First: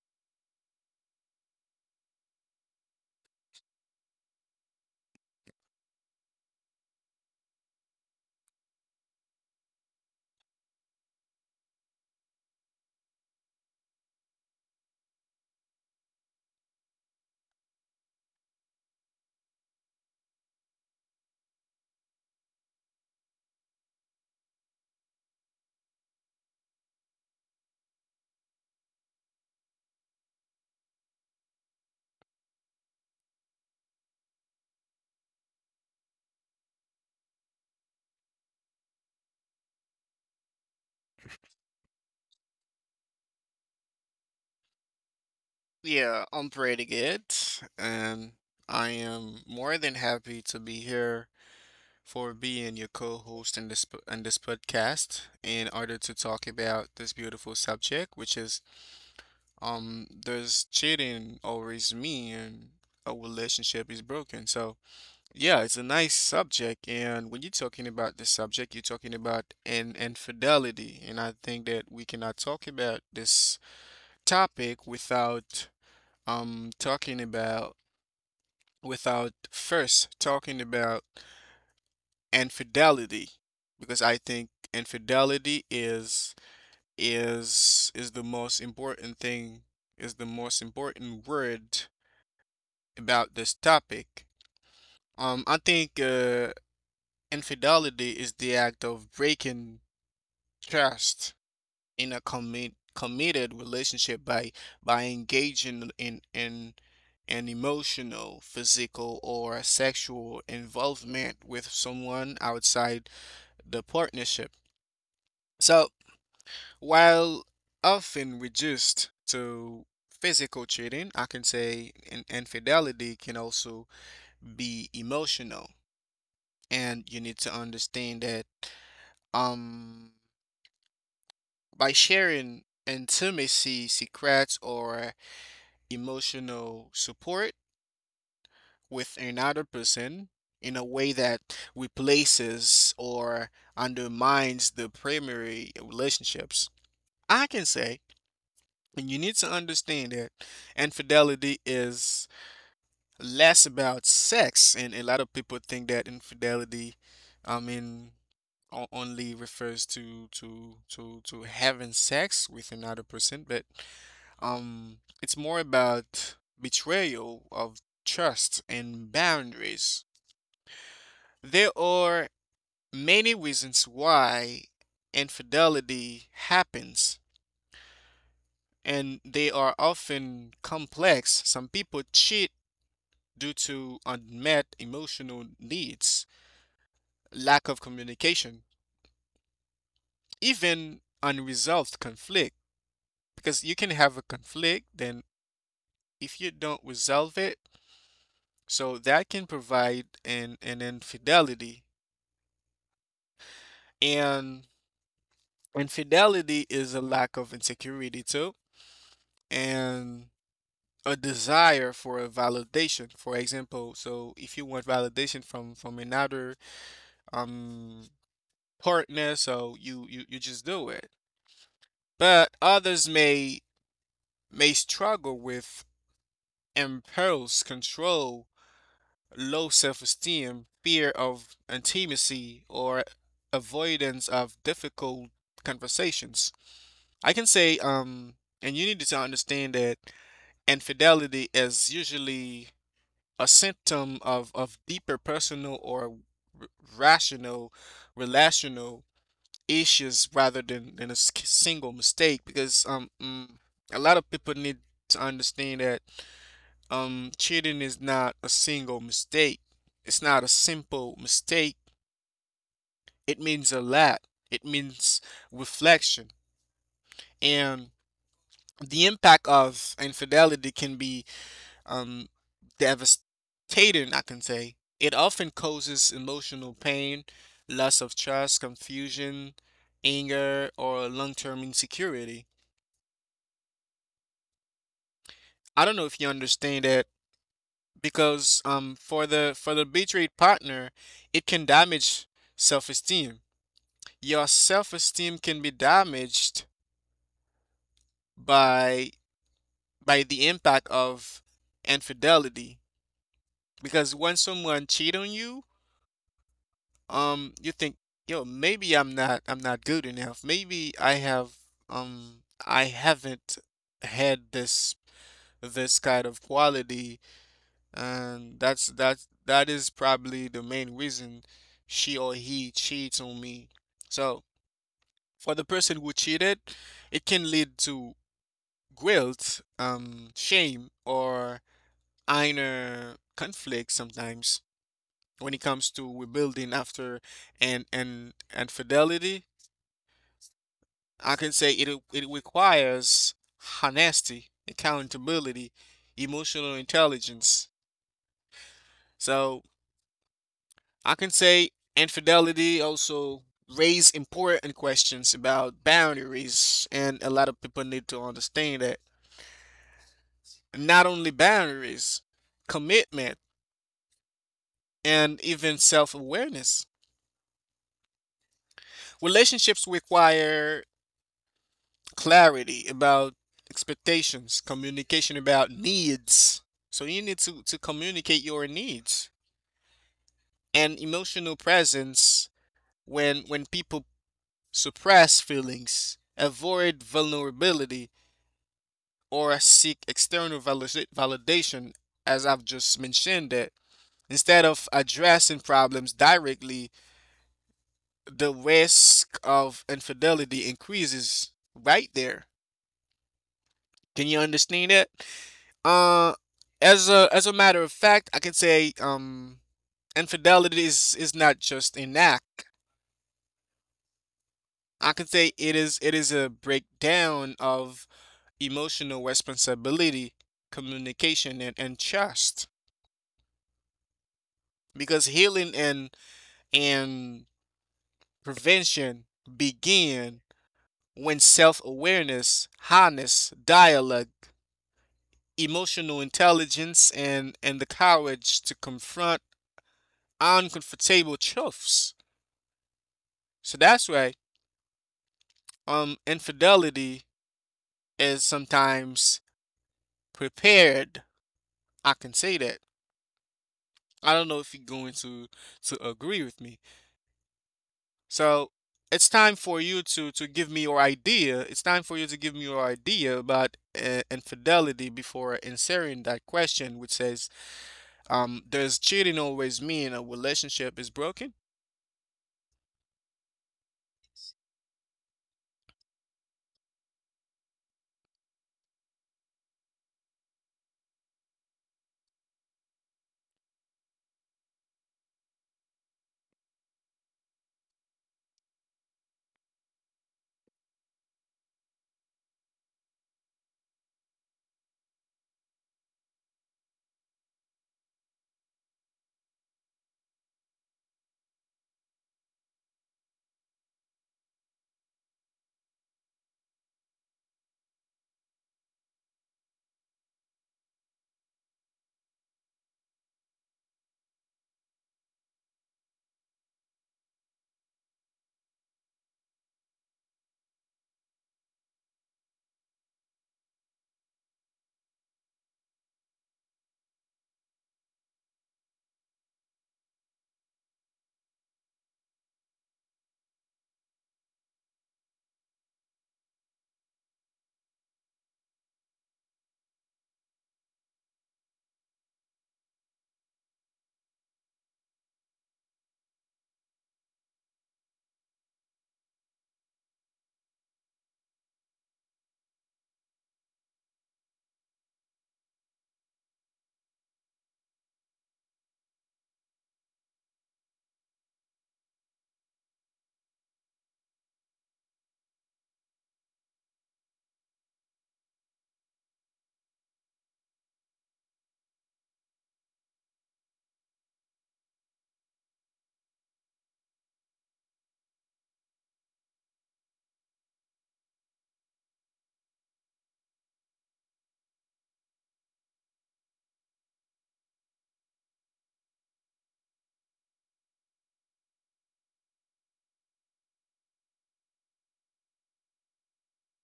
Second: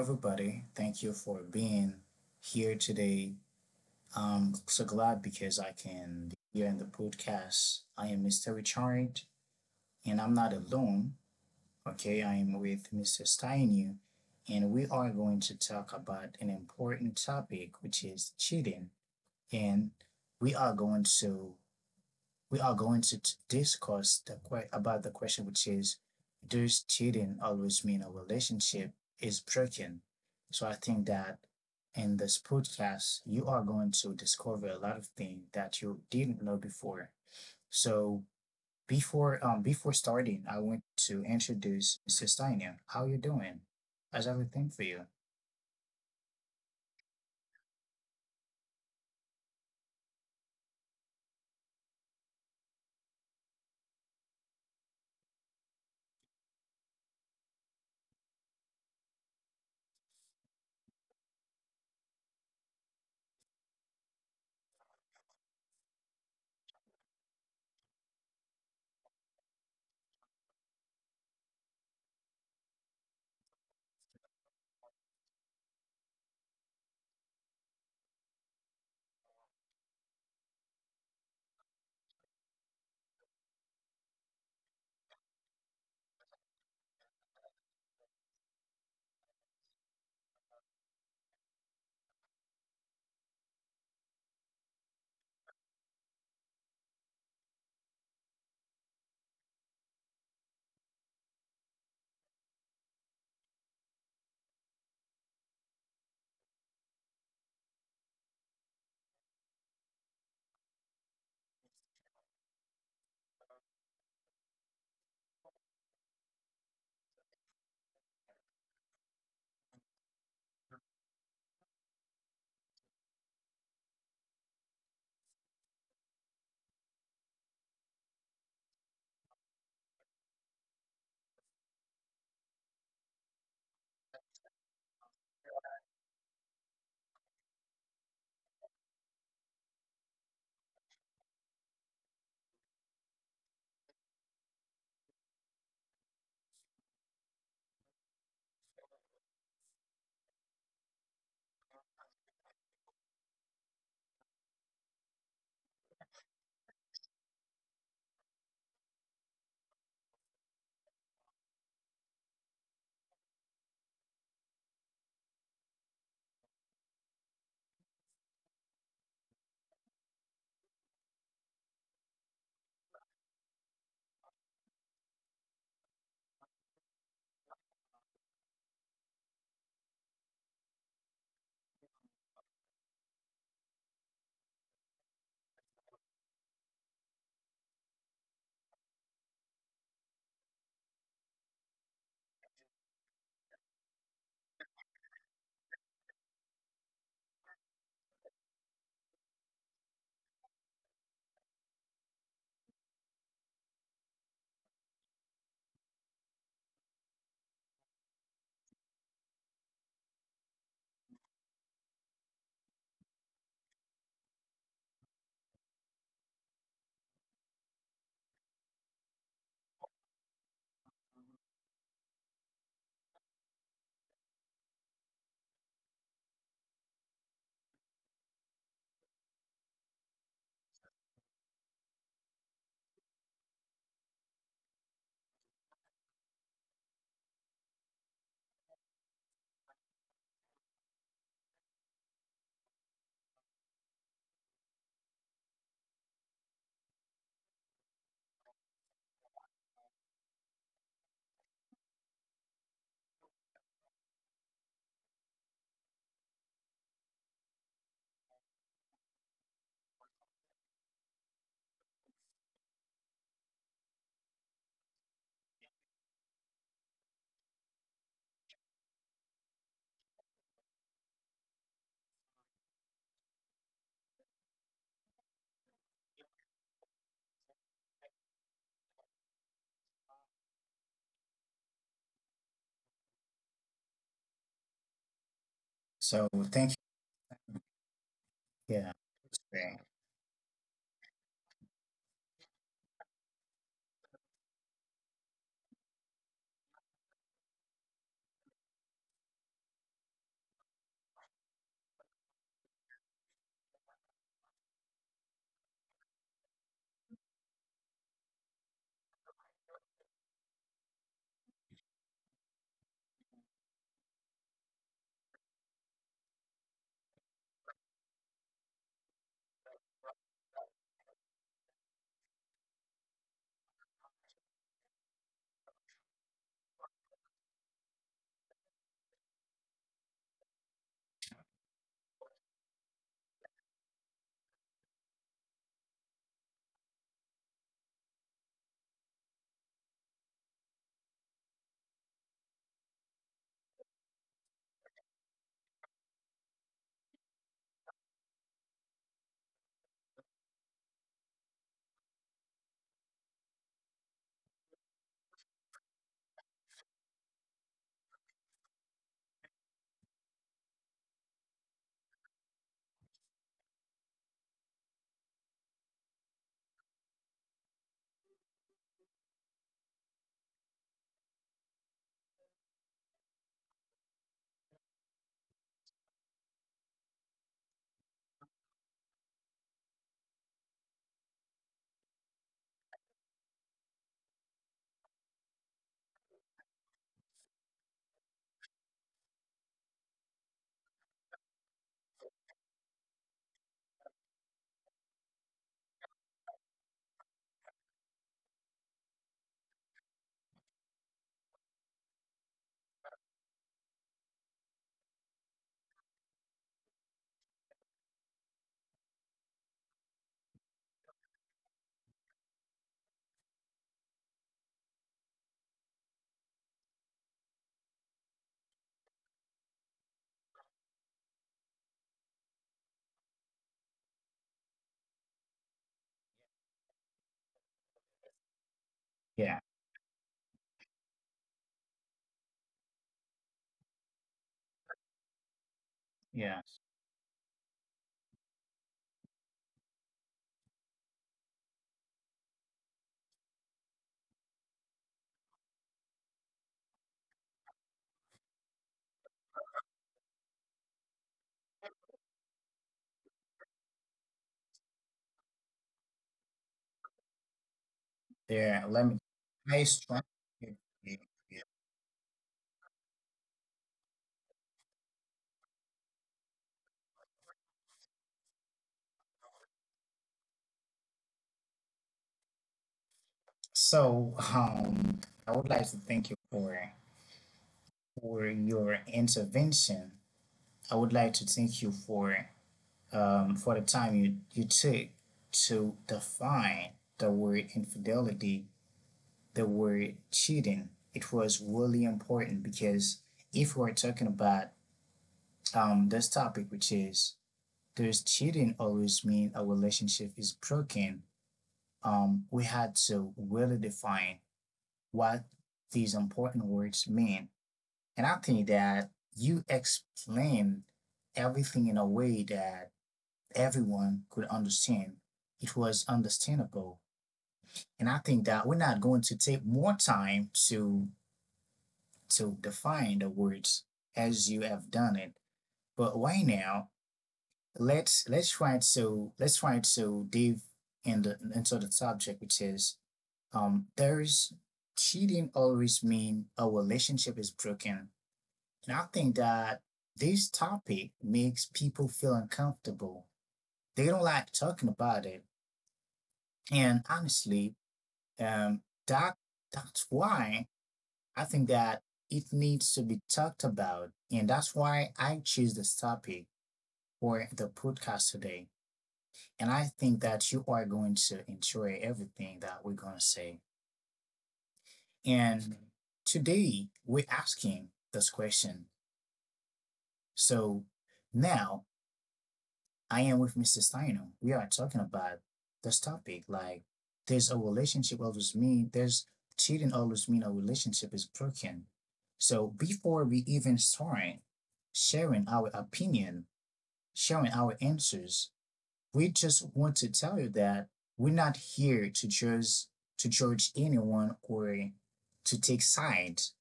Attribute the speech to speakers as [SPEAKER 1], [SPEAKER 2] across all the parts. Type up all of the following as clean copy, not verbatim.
[SPEAKER 1] everybody. Thank you for being here today. I'm so glad because I can be here in the podcast. I am Mr. Richard, and I'm not alone. Okay, I am with Mr. Steinu, and we are going to talk about an important topic, which is cheating. And we are going to we are going to discuss about the question, which is, does cheating always mean a relationship is broken? So I think that in this podcast, you are going to discover a lot of things that you didn't know before. So before starting, I want to introduce Sistania. How you doing? How's everything for you?
[SPEAKER 2] Yeah, I'm pretty good, and I am more than happy to be here for being your co-host in in this podcast in order to talk about this beautiful subject, which is does cheating always mean a relationship is broken? So yeah, it's a nice subject, and when you're talking about this subject, you're talking about an infidelity, and I think that we cannot talk about this topic without talking about without first talking about infidelity because I think infidelity is the most important thing, is the most important word about this topic. I think infidelity is the act of breaking trust in a committed relationship by engaging in an emotional, physical, or sexual involvement with someone outside the partnership. So, while often reduced to physical cheating, I can say infidelity can also be emotional, and you need to understand that um by sharing intimacy secrets or emotional support with another person in a way that replaces or undermines the primary relationships. I can say, and you need to understand that infidelity is less about sex, and a lot of people think that infidelity, I mean, only refers to having sex with another person, but it's more about betrayal of trust and boundaries. There are many reasons why infidelity happens, and they are often complex. Some people cheat due to unmet emotional needs, lack of communication, even unresolved conflict. Because you can have a conflict, then if you don't resolve it, so that can provide an infidelity. And infidelity is a lack of insecurity too, and a desire for a validation. For example, so if you want validation from another um partner, so you just do it. But others may struggle with impulse control, low self-esteem, fear of intimacy, or avoidance of difficult conversations. I can say, and you need to understand that infidelity is usually a symptom of deeper personal or r- rational, relational issues rather than a single mistake. Because a lot of people need to understand that cheating is not a single mistake. It's not a simple mistake. It means a lot. It means reflection. And the impact of infidelity can be um, devastating, I can say. It often causes emotional pain, loss of trust, confusion, anger, or long-term insecurity. I don't know if you understand that
[SPEAKER 1] So thank you.
[SPEAKER 2] because for the
[SPEAKER 1] Yeah,
[SPEAKER 2] betrayed partner, it can damage self-esteem. Your self-esteem can be damaged by the impact of infidelity because when someone cheat on you, you think, yo, maybe I'm not good enough, maybe I haven't had this kind of quality, and that is probably the main reason she or he cheats on me. So for the person who cheated, it can lead to guilt, shame, or inner conflict. Sometimes when it comes to rebuilding after and fidelity, I can say it requires honesty, accountability, emotional intelligence. So I can say infidelity also raises important questions about boundaries, and a lot of people need to understand that not only boundaries, commitment, and even self-awareness. Relationships require clarity about expectations, communication about needs. So you need to communicate your needs and emotional presence. When people suppress feelings, avoid vulnerability, or seek validation, as I've just mentioned it, instead of addressing problems directly, the risk of infidelity increases right there. Can you understand it? Uh, as a matter of fact, I can say, infidelity is not just an act. I can say it is a breakdown of emotional responsibility, communication, and trust. Because healing and prevention begin when
[SPEAKER 1] yeah,
[SPEAKER 2] self-awareness, honest dialogue, emotional intelligence, and the courage to
[SPEAKER 1] yeah.
[SPEAKER 2] confront uncomfortable truths. So that's why infidelity is sometimes prepared. I can say that I don't know if you're going to agree with me. So it's time for you to give me your
[SPEAKER 1] There. Let
[SPEAKER 2] idea.
[SPEAKER 1] me.
[SPEAKER 2] It's time for you
[SPEAKER 1] Hi,
[SPEAKER 2] to give
[SPEAKER 1] Str-
[SPEAKER 2] me your idea about infidelity before answering that question, which says, "Does cheating always mean a relationship is broken?"
[SPEAKER 1] So, I would like to thank you for your intervention. I would like to thank you for the time you took to define the word infidelity, the word cheating. It was really important because if we're talking about this topic, which is does cheating always mean a relationship is broken? We had to really define what these important words mean. And I think that you explained everything in a way that everyone could understand. It was understandable. And I think that we're not going to take more time to define the words as you have done it. But right now, let's try to dive into the subject, which is, there is cheating always mean a relationship is broken. And I think that this topic makes people feel uncomfortable. They don't like talking about it. And honestly, um, that that's why I think that it needs to be talked about. And that's why I choose this topic for the podcast today. And I think that you are going to enjoy everything that we're going to say. And today we're asking this question. So now I am with Mr. Steiner. We are talking about this topic. Like, there's a relationship always mean there's cheating always mean a relationship is broken. So before we even start sharing our opinion, sharing our answers, we just want to tell you that we're not here to judge anyone or to take sides,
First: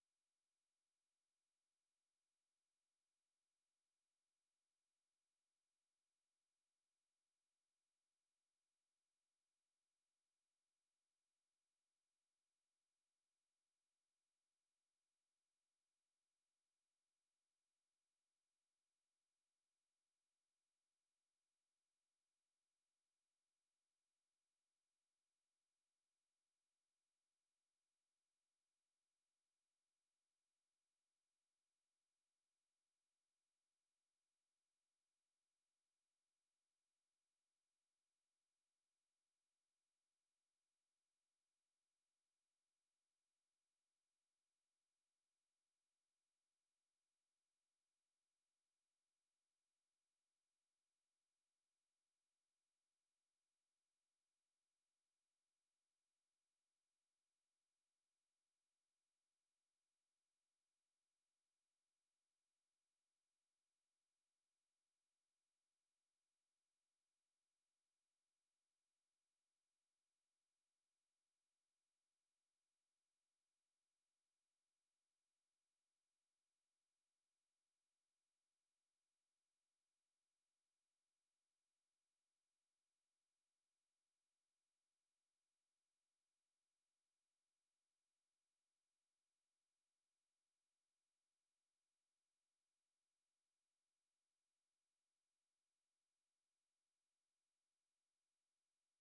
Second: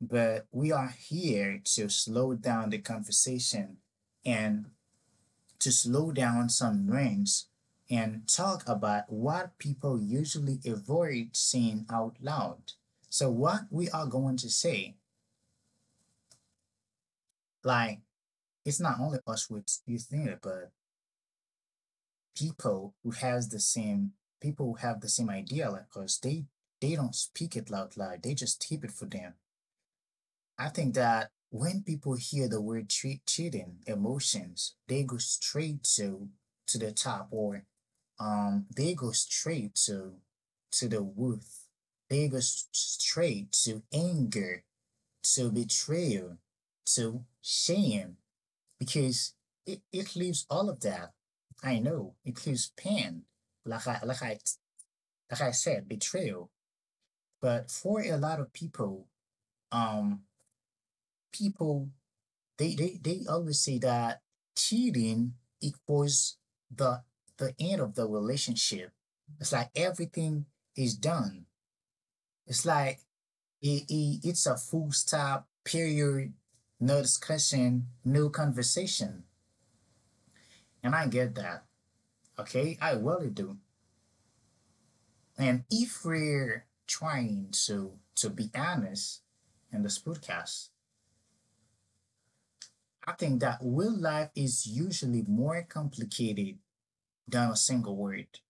[SPEAKER 1] but we are here to slow down the conversation and to slow down some rants and talk about what people usually avoid saying out loud. So, what we are going to say, like, it's not only us with you think it, but people who has the same people who have the same idea like us, they don't speak it loud loud. They just keep it for them. I think that when people hear the word cheating, emotions, they go straight to the top or they go straight to the wrath, they go straight to anger, to betrayal, to shame, because it leaves all of that. I know it leaves pain, like i like i like I said, betrayal. But for a lot of people, um people, they always say that cheating equals the the end of the relationship. It's like everything is done. It's like it's a full stop period, no discussion, no conversation. And I get that. Okay, I really do. And if we're trying to be honest in this podcast, I think that real life is usually more complicated than a single word.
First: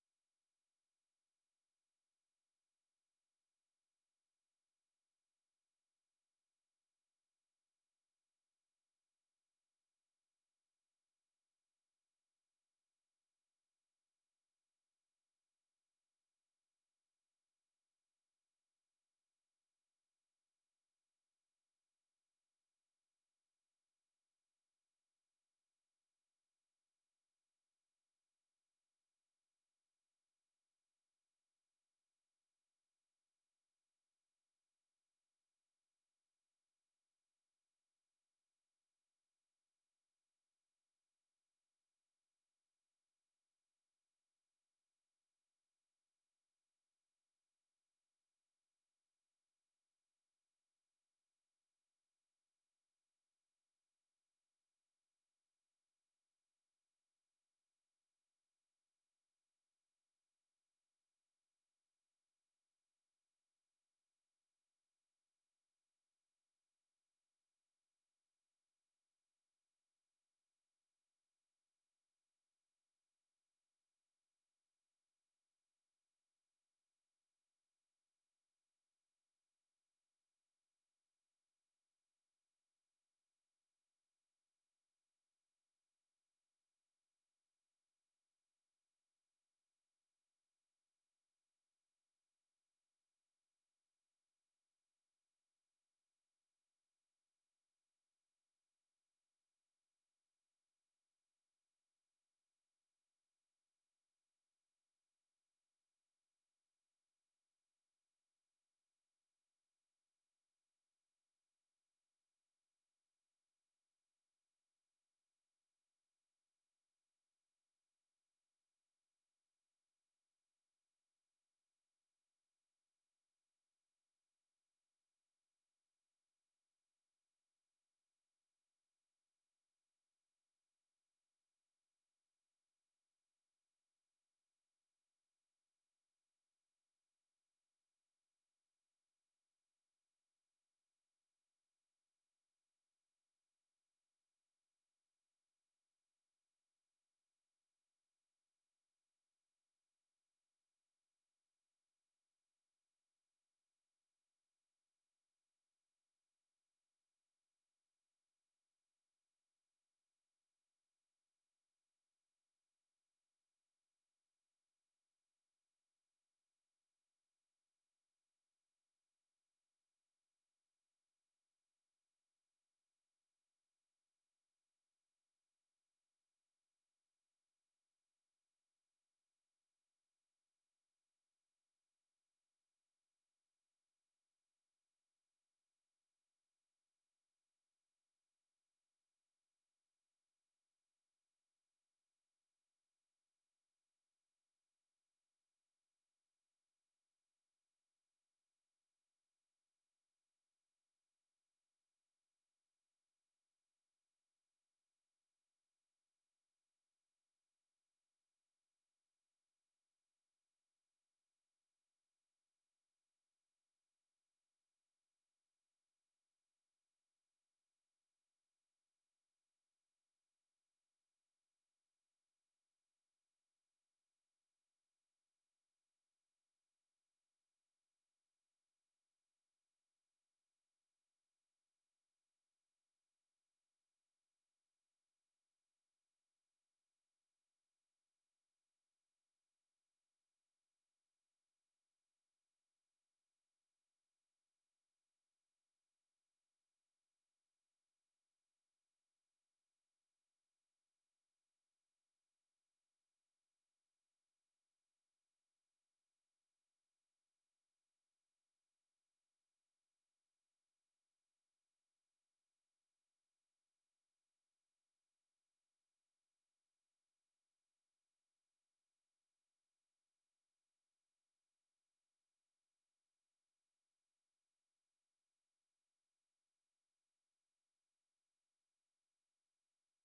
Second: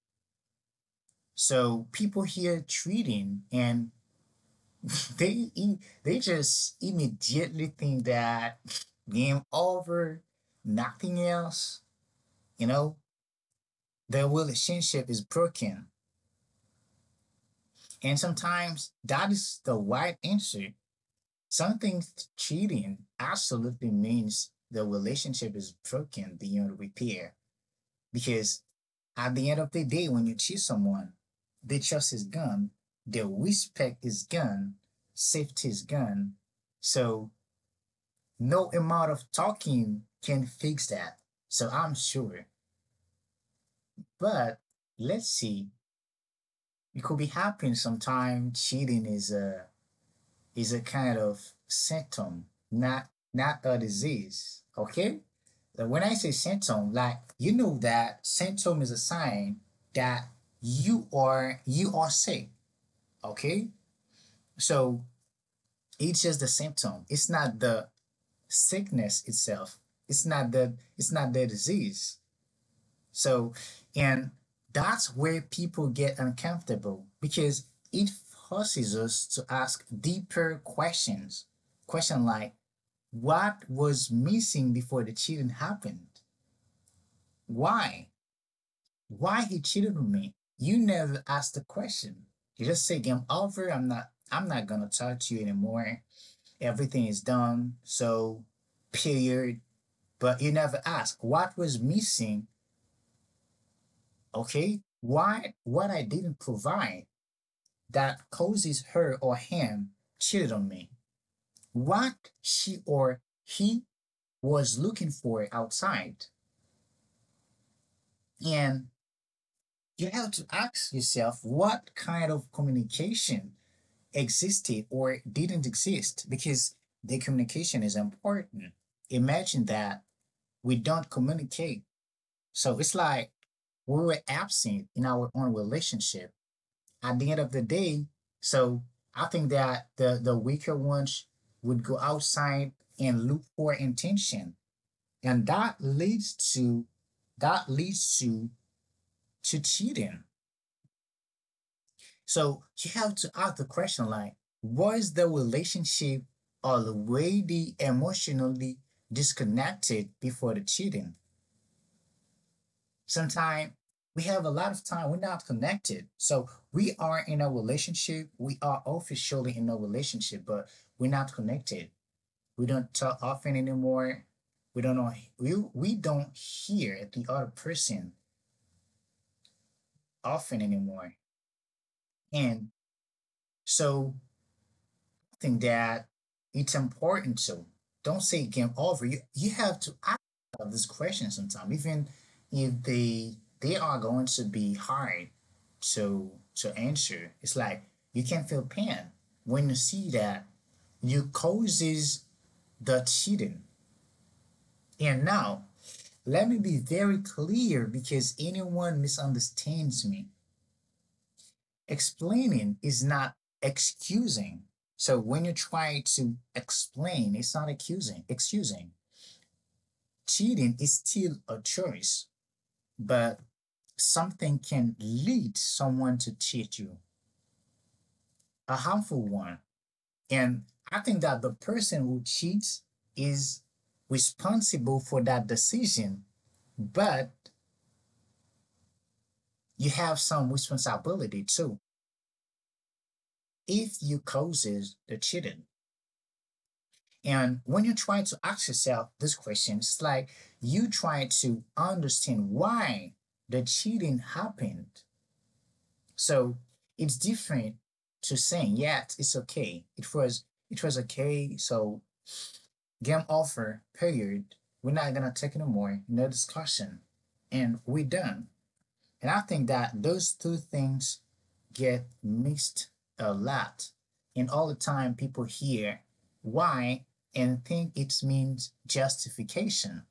[SPEAKER 1] So people here treating and they just immediately think that game over, nothing else, you know, their relationship is broken. And sometimes that is the right answer. Something cheating absolutely means the relationship is broken beyond repair, because at the end of the day, when you cheat someone, they trust his gun, they respect his gun, safety is gun. So no amount of talking can fix that. So I'm sure. But let's see. It could be happening sometime. Cheating is a kind of symptom, not not a disease. Okay? So when I say symptom, like you know that symptom is a sign that you are sick. Okay? So it's just the symptom. It's not the sickness itself. It's not the disease. So and that's where people get uncomfortable because it forces us to ask deeper questions. Question like, what was missing before the cheating happened? Why? Why he cheated on me? You never asked the question. You just say game over. I'm not gonna talk to you anymore. Everything is done. So, period. But you never ask what was missing. Okay, why what I didn't provide that causes her or him cheated on me. What she or he was looking for outside. And you have to ask yourself what kind of communication existed or didn't exist because the communication is important. Imagine that we don't communicate. So it's like when we're absent in our own relationship, at the end of the day, so I think that the weaker ones would go outside and look for intention. And that leads to cheating. So you have to ask the question like, was the relationship already emotionally disconnected before the cheating? Sometimes we have a lot of time we're not connected, so we are in a relationship, we are officially in a relationship, but we're not connected, we don't talk often anymore, we don't know, we don't hear the other person often anymore. And so something that it's important to. Don't say game over. You have to ask this question sometime, even if they they are going to be hard to to answer. It's like you can feel pain when you see that you causes the cheating. And now let me be very clear because anyone misunderstands me. Explaining is not excusing. So when you try to explain, it's not accusing, excusing. Cheating is still a choice, but something can lead someone to cheat you, a harmful one. And I think that the person who cheats is responsible for that decision, but you have some responsibility too if you causes the cheating. And when you try to ask yourself this question, it's like you try to understand why the cheating happened. So it's different to saying, yeah, it's okay. It was okay. So game over, period. We're not gonna take anymore, no discussion. And we're done. And I think that those two things get mixed a lot. And all the time people hear why and think it means justification.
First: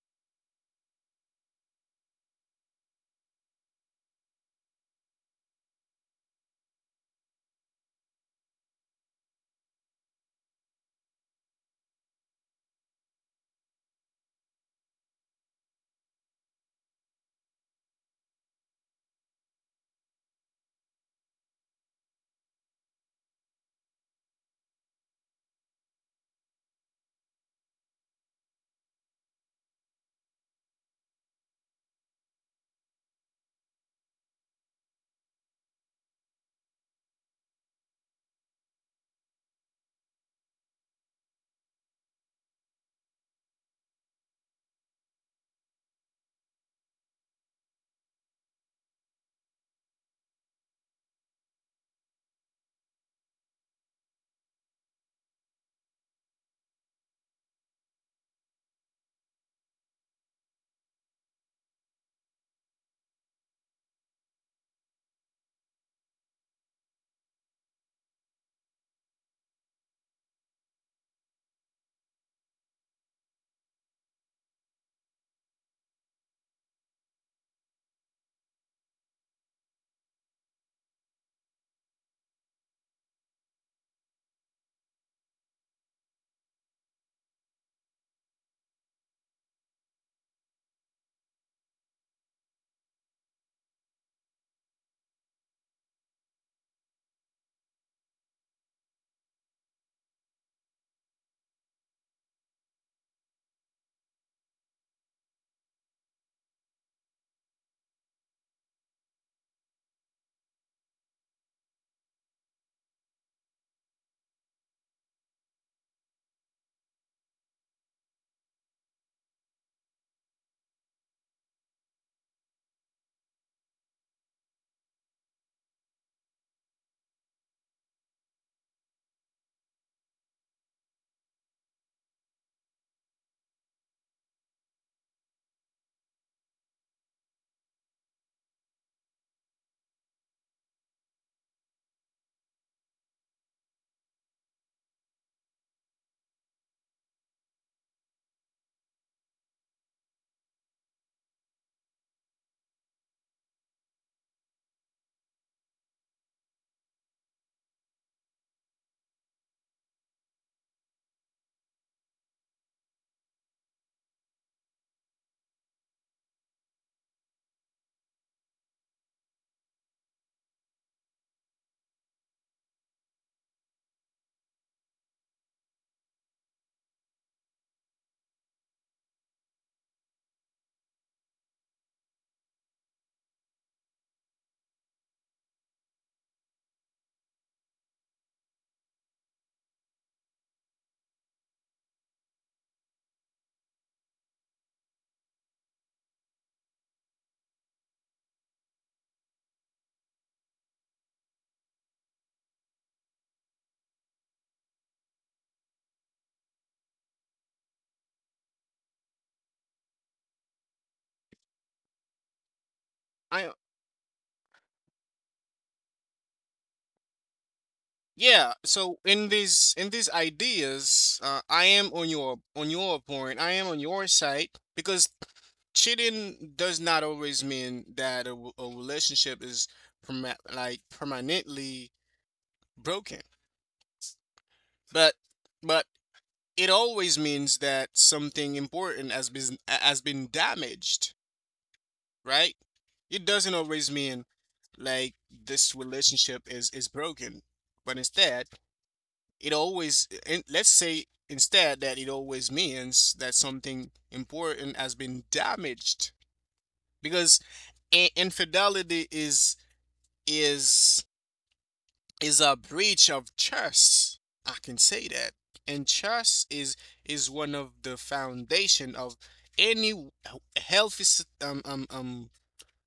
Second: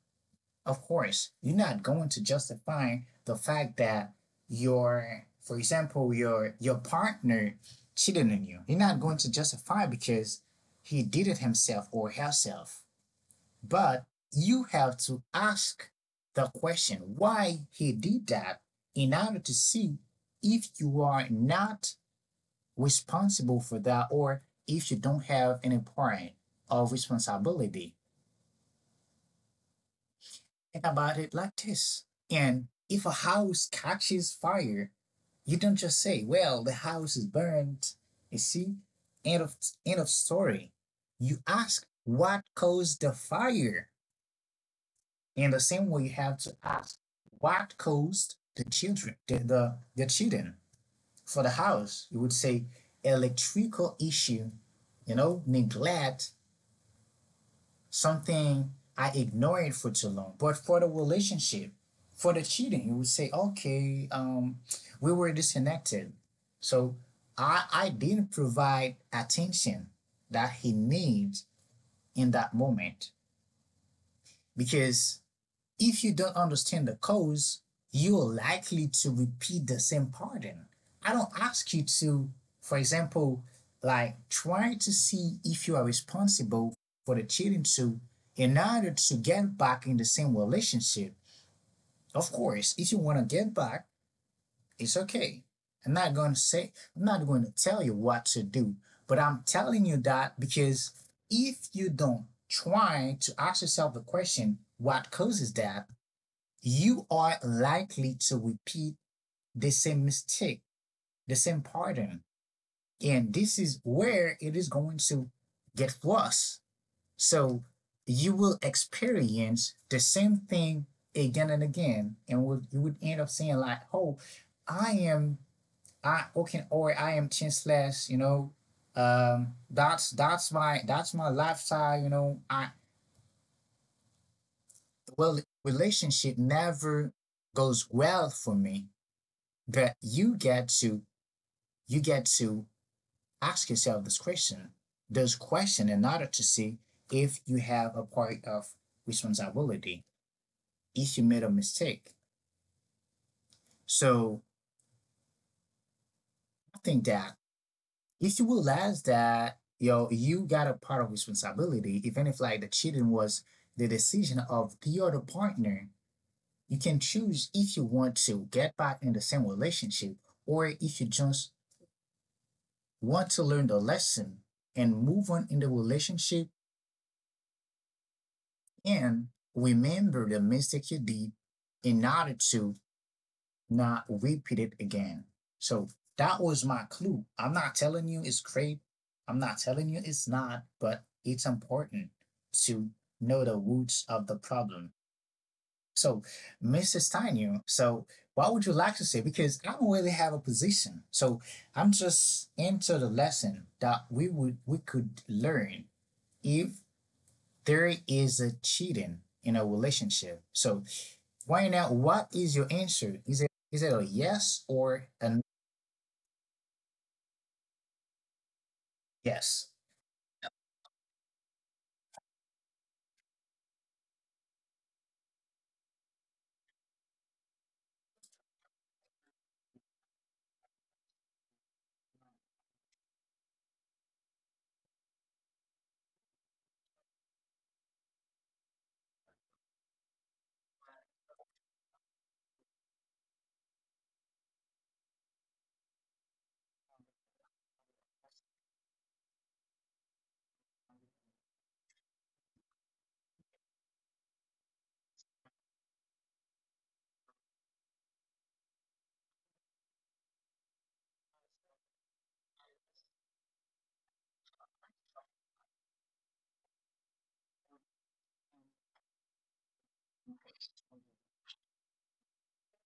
[SPEAKER 1] Of course, you're not going to justify the fact that your, for example, your partner cheated on you. You're not going to justify because he did it himself or herself. But you have to ask the question why he did that in order to see if you are not responsible for that, or if you don't have any point of responsibility. Think about it like this. And if a house catches fire, you don't just say, "Well, the house is burnt." You see, end of end of story. You ask what caused the fire. In the same way, you have to ask what caused the children, the children for the house. You would say electrical issue, you know, neglect, something I ignored for too long. But for the relationship, for the cheating, you would say, okay, we were disconnected. So I didn't provide attention that he needs in that moment, because if you don't understand the cause, you are likely to repeat the same pattern. I don't ask you to, for example, like try to see if you are responsible for the cheating too in order to get back in the same relationship. Of course, if you want to get back, it's okay. I'm not going to tell you what to do, but I'm telling you that because if you don't try to ask yourself the question, what causes that, you are likely to repeat the same mistake, the same pattern. And this is where it is going to get worse. So you will experience the same thing again and again. And you would end up saying, like, oh, I am, okay, or I am chanceless, you know, that's my lifestyle, you know, I well relationship never goes well for me. But you get to ask yourself this question, in order to see if you have a part of responsibility, if you made a mistake. So I think that if you realize that yo you got a part of responsibility, even if like the cheating was the decision of the other partner, you can choose if you want to get back in the same relationship or if you just want to learn the lesson and move on in the relationship and remember the mistake you did in order to not repeat it again. So that was my clue. I'm not telling you it's great. I'm not telling you it's not, but it's important to know the roots of the problem. So, Mrs. Steinu, so what would you like to say? Because I don't really have a position. So I'm just into the lesson that we could learn if there is a cheating in a relationship. So right now, what is your answer?
[SPEAKER 2] I
[SPEAKER 1] Is it a yes or a
[SPEAKER 2] Yeah. So in
[SPEAKER 1] yes?
[SPEAKER 2] these ideas, I am on your point. I am on your side because cheating does not always mean that a relationship is permanently broken. But but it always means that something important has been damaged, right? It doesn't always mean like this relationship is broken, but instead it always, and let's say instead that it always means that something important has been damaged because infidelity is is a breach of trust. I can say that. And trust is one of the foundation of any healthy, um, um, um,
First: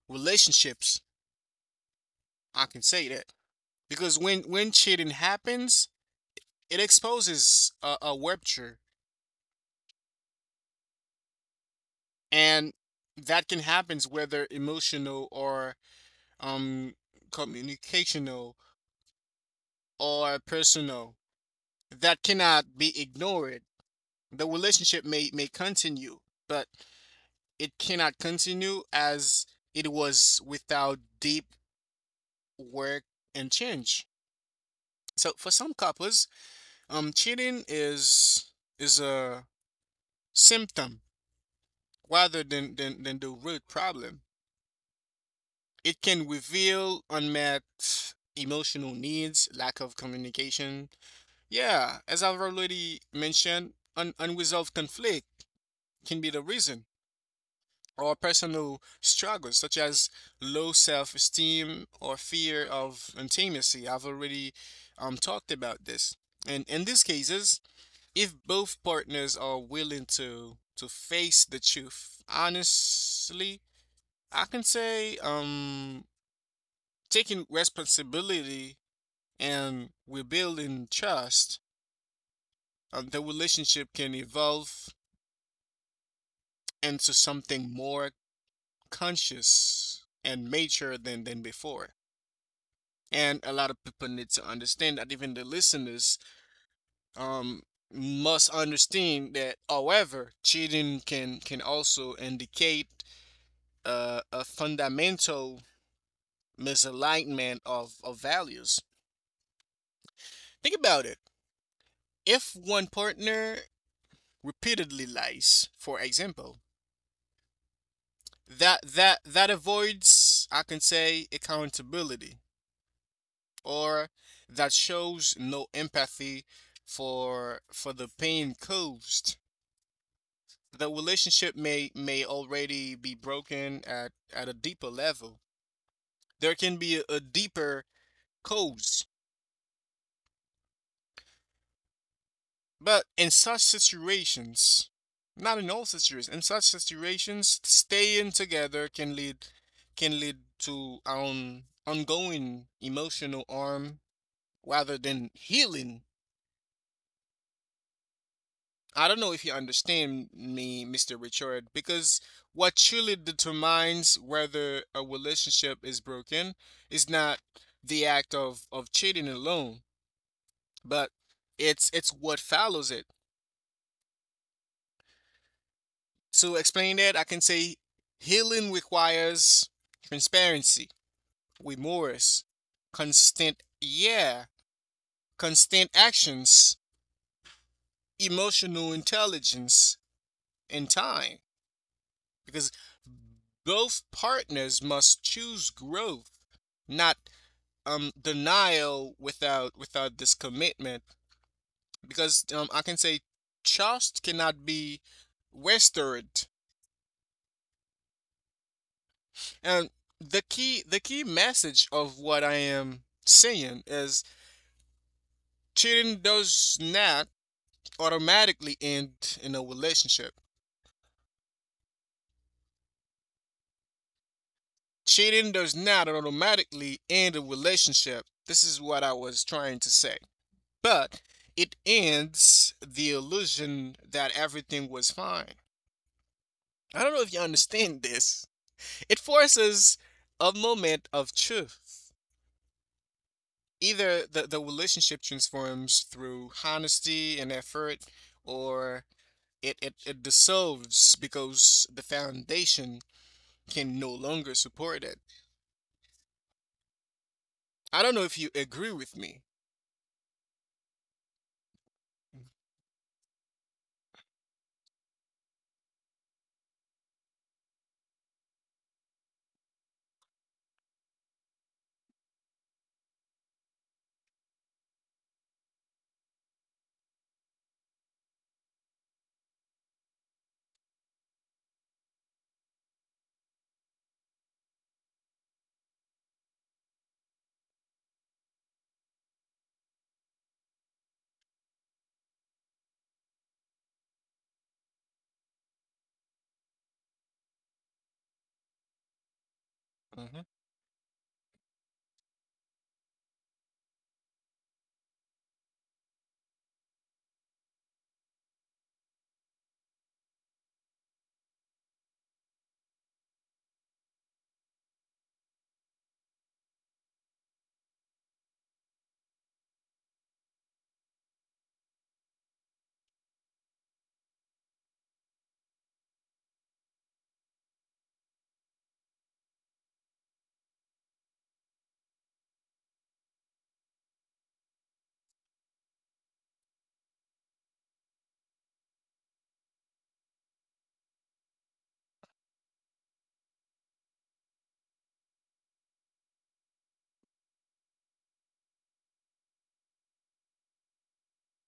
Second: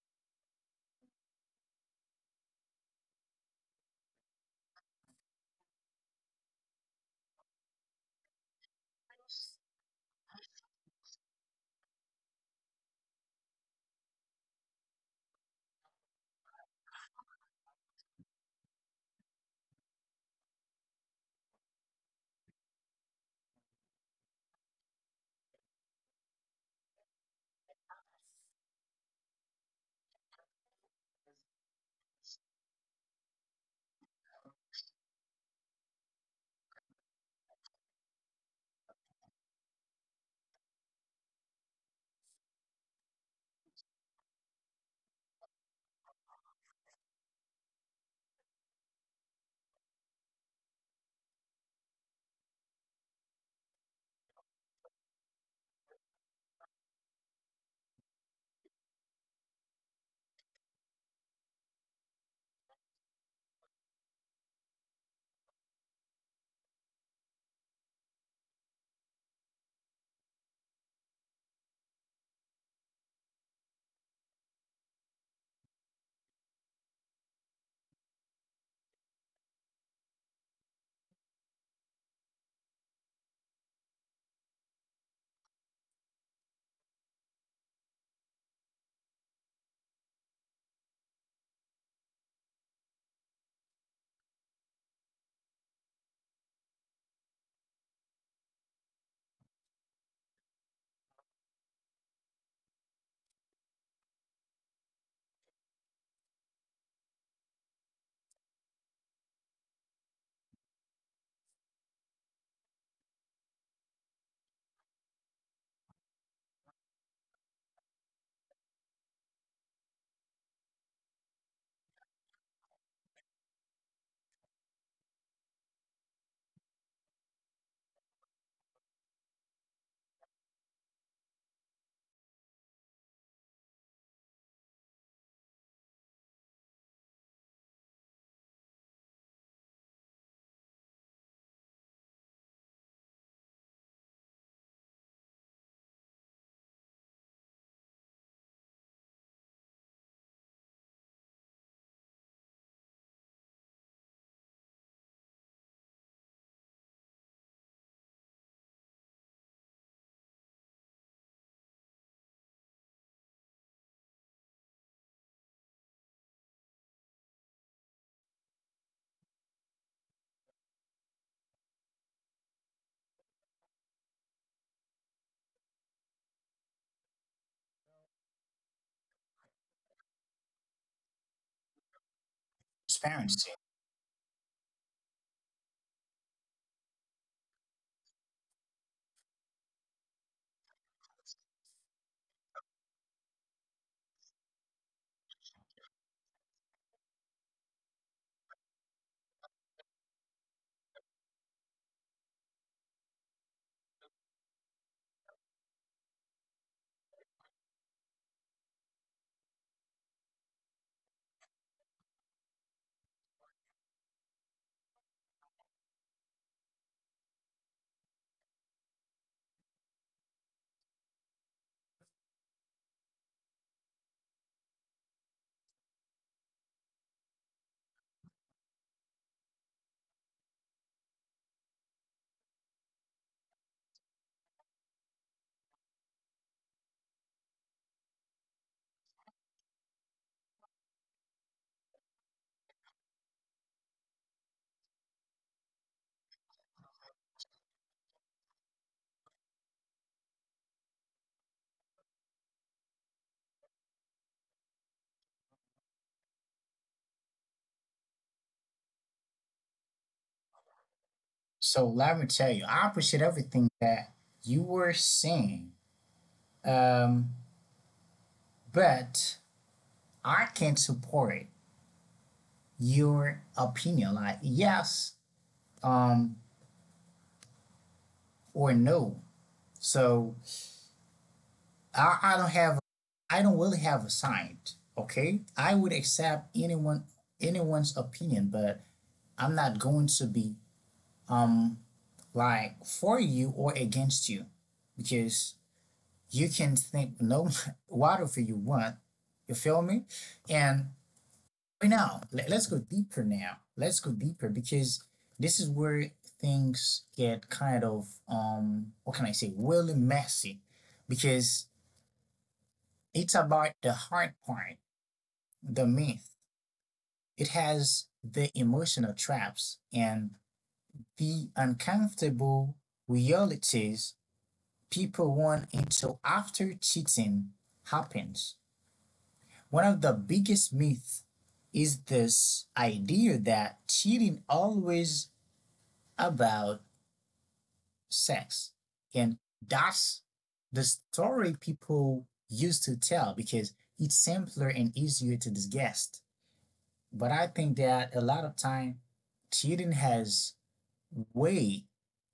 [SPEAKER 2] relationships. I can say that because when cheating happens, it exposes a rupture, and that can happen whether emotional or um communicational or personal. That cannot be ignored. The relationship may continue, but it cannot continue as it was without deep work and change. So for some couples, cheating is a symptom rather than the root problem. It can reveal unmet emotional needs, lack of communication. Yeah, as I've already mentioned, unresolved conflict can be the reason, or personal struggles such as low self-esteem or fear of intimacy. I've already talked about this. And in these cases, if both partners are willing to face the truth honestly, I can say, taking responsibility and rebuilding trust, the relationship can evolve into something more conscious and mature than before. And a lot of people need to understand that, even the listeners, um must understand that, however, cheating can also indicate a fundamental misalignment of values. Think about it: if one partner repeatedly lies, for example, that avoids, I can say, accountability, or that shows no empathy for the pain caused, the relationship may already be broken at a deeper level. There can be a deeper cause, but in such situations, not in all situations, in such situations, staying together can lead to ongoing emotional harm rather than healing. I don't know if you understand me, Mr. Richard, because what truly determines whether a relationship is broken is not the act of cheating alone, but it's what follows it. To explain that, I can say healing requires transparency, remorse,
[SPEAKER 1] Transparency.
[SPEAKER 2] constant yeah, constant actions, emotional intelligence, and time, because both partners must choose growth, not denial. Without this commitment, because, I can say, trust cannot be wasted. And the key message of what I am saying is cheating does not automatically end in a relationship. Cheating does not automatically end a relationship. This is what I was trying to say, but it ends the illusion that everything was fine. I don't know if you understand this. It forces a moment of truth. Either the relationship transforms through honesty and effort, or it dissolves because the foundation can no longer support it. I don't know if you agree with me.
[SPEAKER 1] So let me tell you, I appreciate everything that you were saying, um, but I can't support your opinion, like yes, um, or no. So I don't have, I don't really have a side. Okay, I would accept anyone's opinion, but I'm not going to be um like for you or against you, because you can think no whatever you want, you feel me. And
[SPEAKER 2] Mhm.
[SPEAKER 1] right now, let, us go deeper now let's go deeper, because this is where things get kind of what can I say, really messy, because it's about the hard part, the myth, it has the emotional traps and the uncomfortable realities people want until after cheating happens. One of the biggest myths is this idea that cheating always about sex. And that's the story people used to tell because it's simpler and easier to digest. But I think that a lot of time cheating has way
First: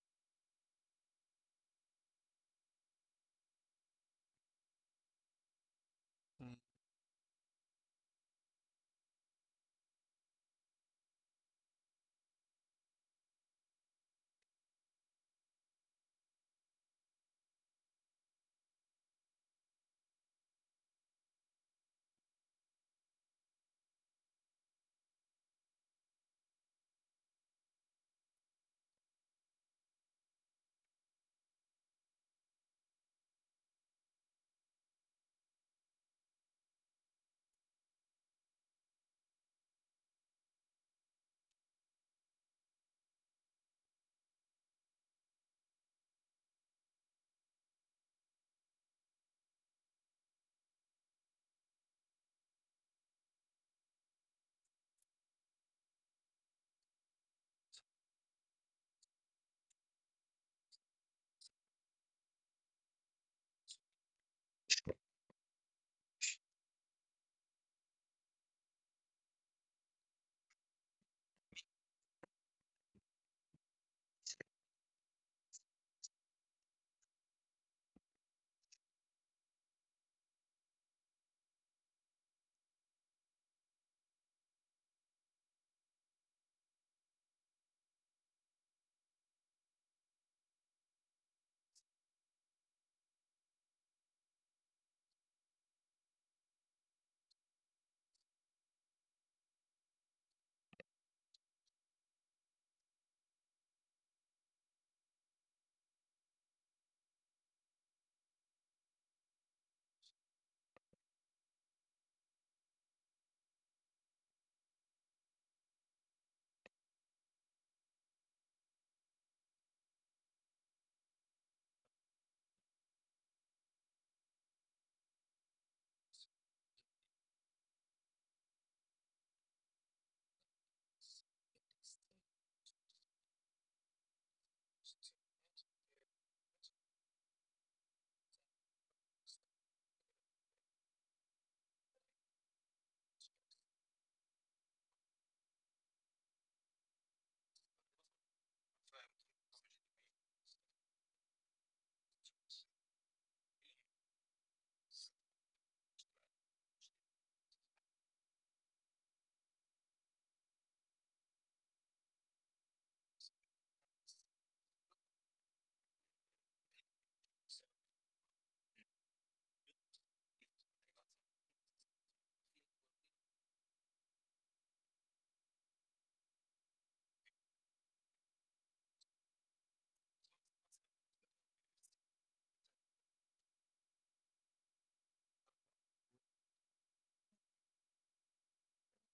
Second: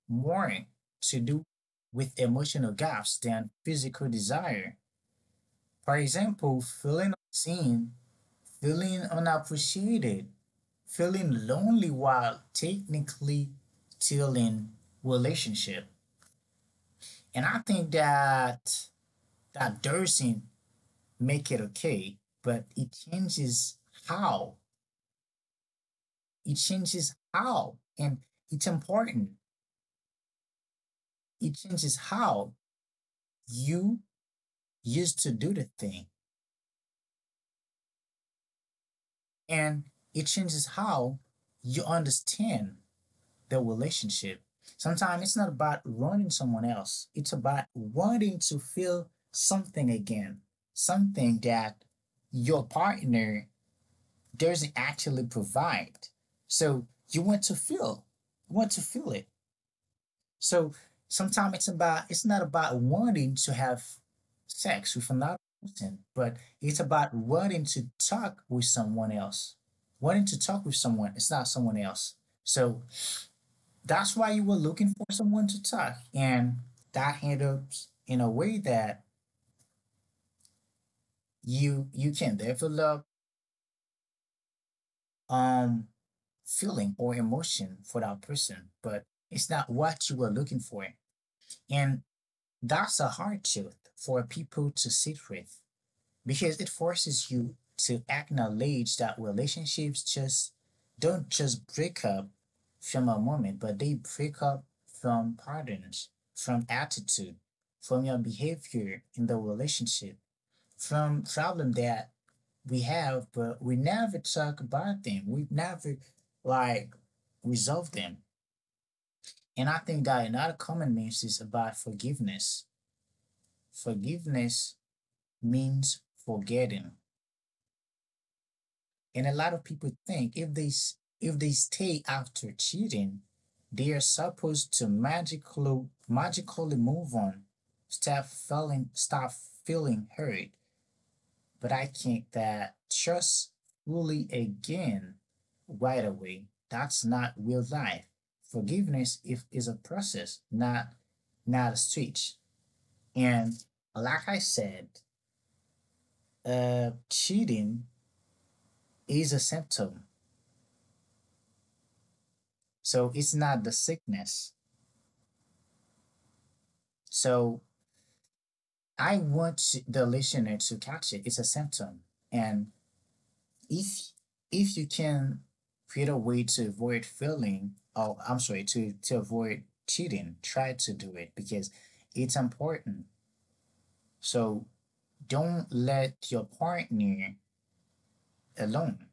[SPEAKER 1] more to do with emotional gaps than physical desire. For
[SPEAKER 2] mm
[SPEAKER 1] example, feeling unseen, feeling unappreciated, feeling lonely while technically still in relationship. And I think that that doesn't make it okay, but it changes how. It changes how. And it's important. It changes how you used to do the thing. And it changes how you understand the relationship. Sometimes it's not about running someone else, it's about wanting to feel something again, something that your partner doesn't actually provide. So you want to feel, you want to feel it. So sometimes it's not about wanting to have sex with another person, but it's about wanting to talk with someone else. Wanting to talk with someone, it's not someone else. So that's why you were looking for someone to talk, and that helps in a way that you can develop um feeling or emotion for that person, but it's not what you were looking for. And that's a hard truth for people to sit with, because it forces you to acknowledge that relationships just don't just break up from a moment, but they break up from patterns, from attitude, from your behavior in the relationship, from problem that we have, but we never talk about them. We never, like, resolve them. And I think that another common means is about forgiveness. Forgiveness means forgetting. And a lot of people think if they stay after cheating, they are supposed to magically move on, stop feeling hurt. But I think that trust fully again right away. That's not real life. Forgiveness if is a process, not, not a switch. And like I said, cheating is a symptom, so it's not the sickness. So I want the listener to catch it. It's a symptom. And if if you can create a way to avoid feeling oh I'm sorry, to avoid cheating, try to do it, because it's important. So don't let your partner alone.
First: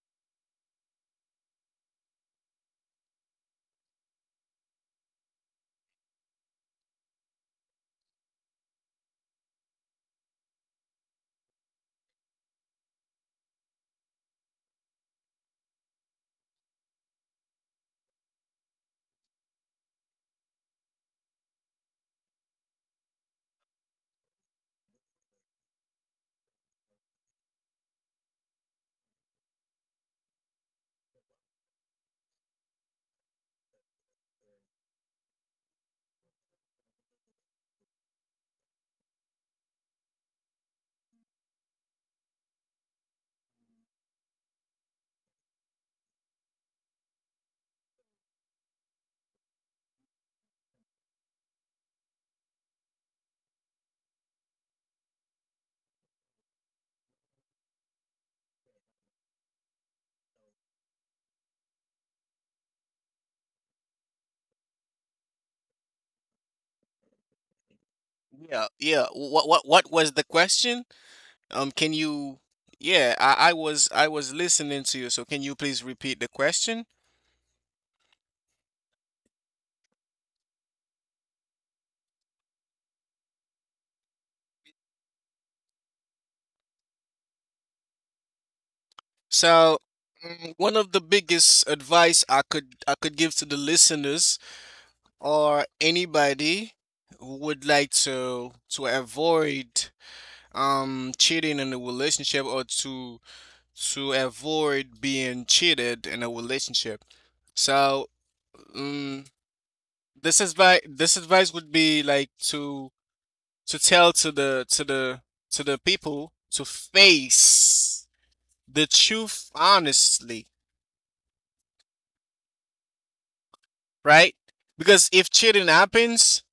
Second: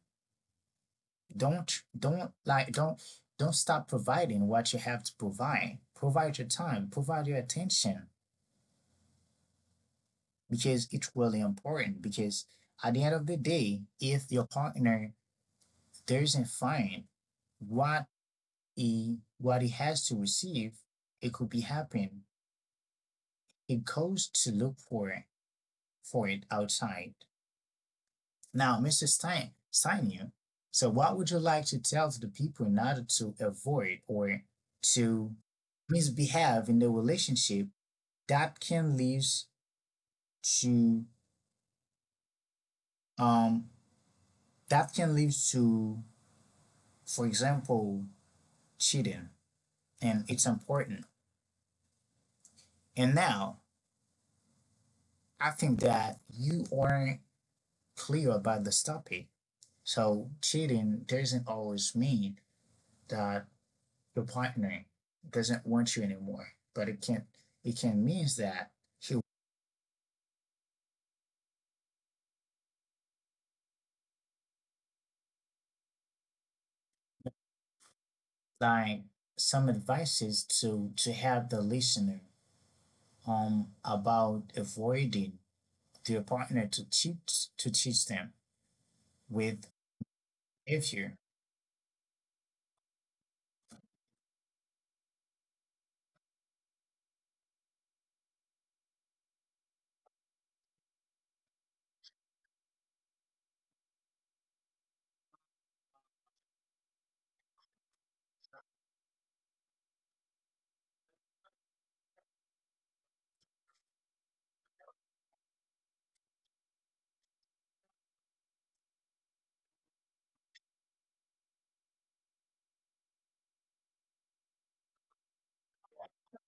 [SPEAKER 1] Don't like don't stop providing what you have to provide. Provide your time, provide your attention, because it's really important, because at the end of the day, if your partner doesn't find what what he has to receive, it could be happen, he goes to look for it outside. Now, Mr. Stein, so what would you like to tell to the people in order to avoid or to misbehave in the relationship that can lead to, um that can lead to, for example, cheating. And it's important. And now I think that you aren't clear about the topic. So cheating doesn't always mean that your partner doesn't want you anymore, but it can mean
[SPEAKER 2] Yeah,
[SPEAKER 1] that
[SPEAKER 2] yeah.
[SPEAKER 1] he would
[SPEAKER 2] What what was the question? Can you, yeah, I was I was listening to you, so can you please repeat the question?
[SPEAKER 1] like some advices to help the listener about avoiding their partner to cheat, to cheat them with
[SPEAKER 2] So, one of
[SPEAKER 1] if
[SPEAKER 2] the
[SPEAKER 1] you.
[SPEAKER 2] biggest advice I could give to the listeners or anybody who would like to avoid cheating in a relationship or to avoid being cheated in a relationship. So, um, this advice would be like to tell to the to the to the people to face the truth honestly, right? Because if cheating happens,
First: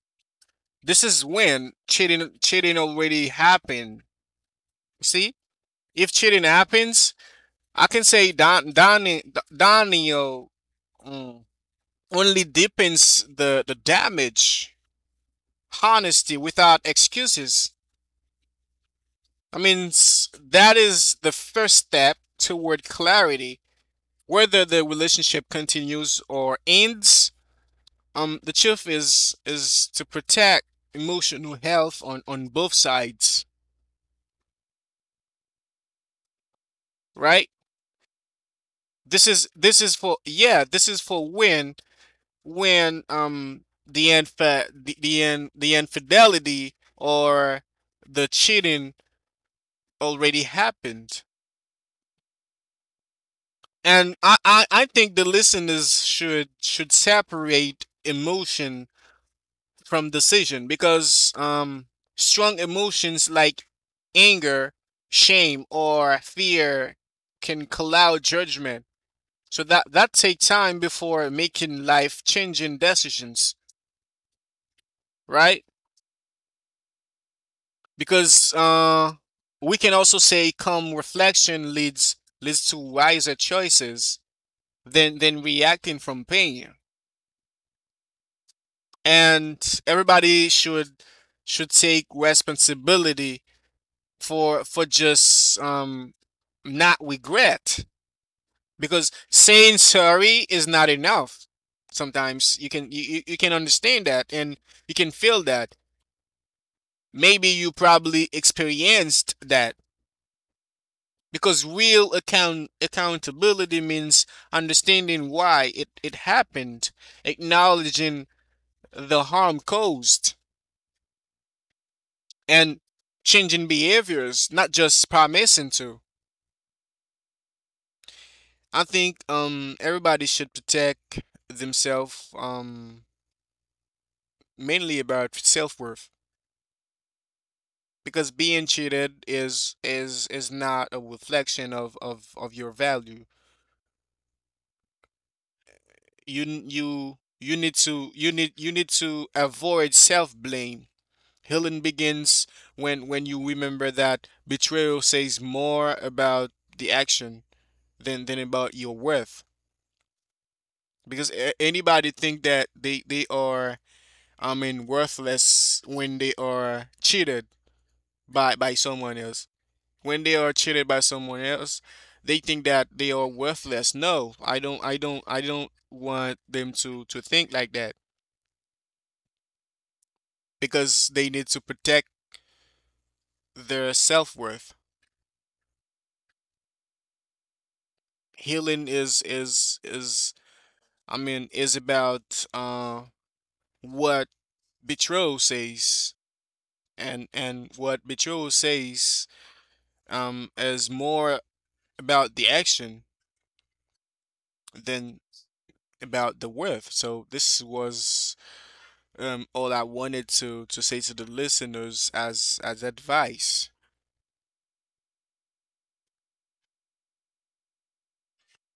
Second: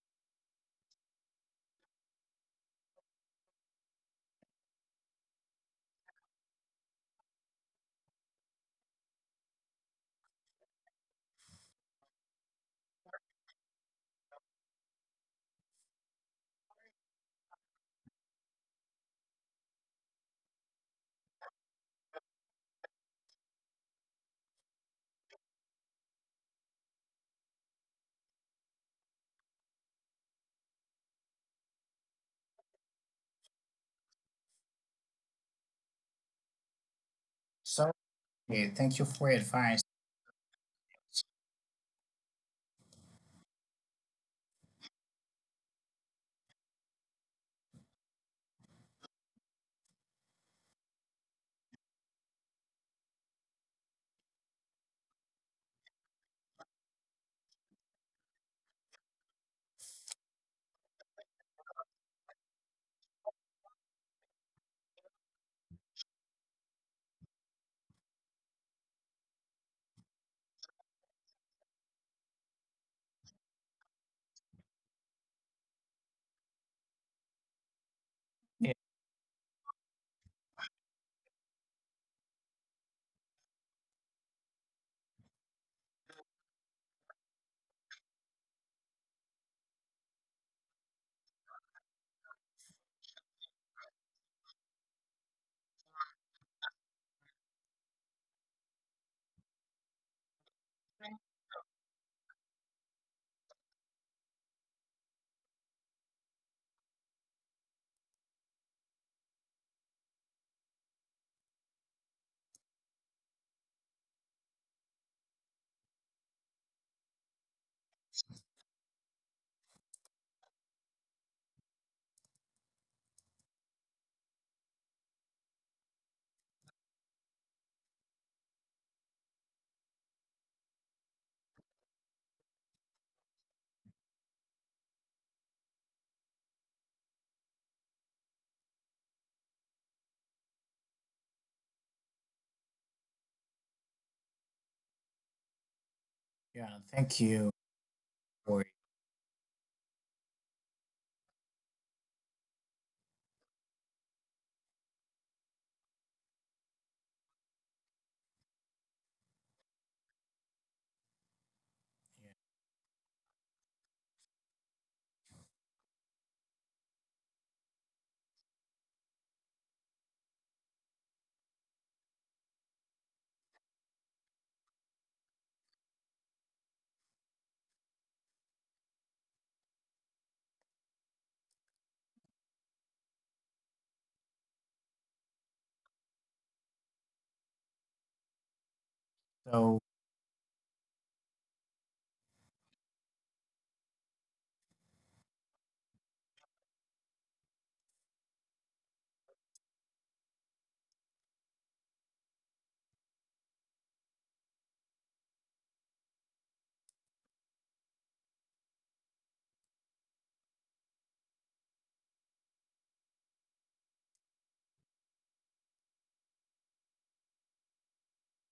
[SPEAKER 2] this is when cheating already happened. See, if cheating happens, I can say, Don Donnie Daniel, mm, only deepens the damage. Honesty without excuses, I mean, that is the first step toward clarity, whether the relationship continues or ends. The truth is to protect emotional health on both sides, right?
[SPEAKER 1] So yeah, thank you
[SPEAKER 2] This
[SPEAKER 1] for your advice.
[SPEAKER 2] is for, yeah, this is for when the infa- the, in, the infidelity or the cheating already happened. And I think the listeners should separate emotion from decision because strong emotions like anger, shame, or fear can cloud judgment. So that take time before making life changing decisions, right? Because we can also say calm reflection leads to wiser choices than reacting from pain. And everybody should take responsibility for just, not regret, because saying sorry is not enough sometimes. You can, you, you can understand that, and you can feel that. Maybe you probably experienced that because real accountability means understanding why it happened, acknowledging the harm caused, and changing behaviors, not just promising to. I think everybody should protect themselves, mainly about self-worth, because being cheated is not a reflection of your value. You
[SPEAKER 1] Yeah,
[SPEAKER 2] you
[SPEAKER 1] thank
[SPEAKER 2] you
[SPEAKER 1] you
[SPEAKER 2] need to, you
[SPEAKER 1] for it.
[SPEAKER 2] need to avoid self-blame. Healing begins when you remember that betrayal says more about the action than about your worth, because anybody think that they are, I mean, worthless when they are cheated by someone else. When they are cheated by someone else, they think that they are worthless. No, I don't. I don't. I don't want them to think like that because they need to protect their self worth. Healing
[SPEAKER 1] So,
[SPEAKER 2] is, I mean, is about what betrothed says, and what betrothed says is more about the action than about the width. So this was, all I wanted to say to the listeners as advice.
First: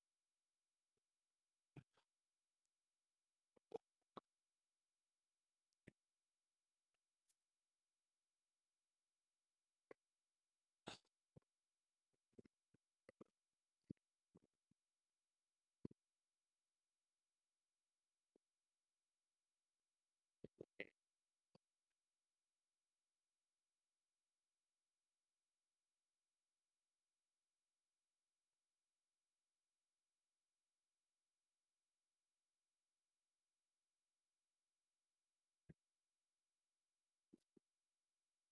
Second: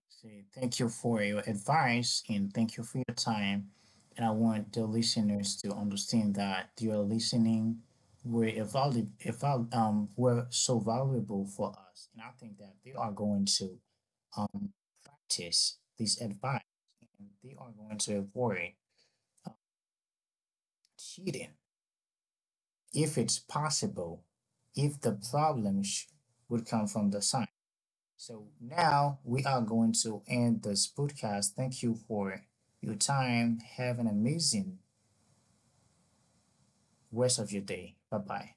[SPEAKER 1] say thank you for your advice and thank you for your time. And I want the listeners to understand that your listening were so valuable for us, and I think that they are going to um practice this advice, and they are going to avoid uh, cheating if it's possible. If the problem would come from the side. So now we are going to end this podcast. Thank you for your time. Have an amazing rest of your day. Bye bye.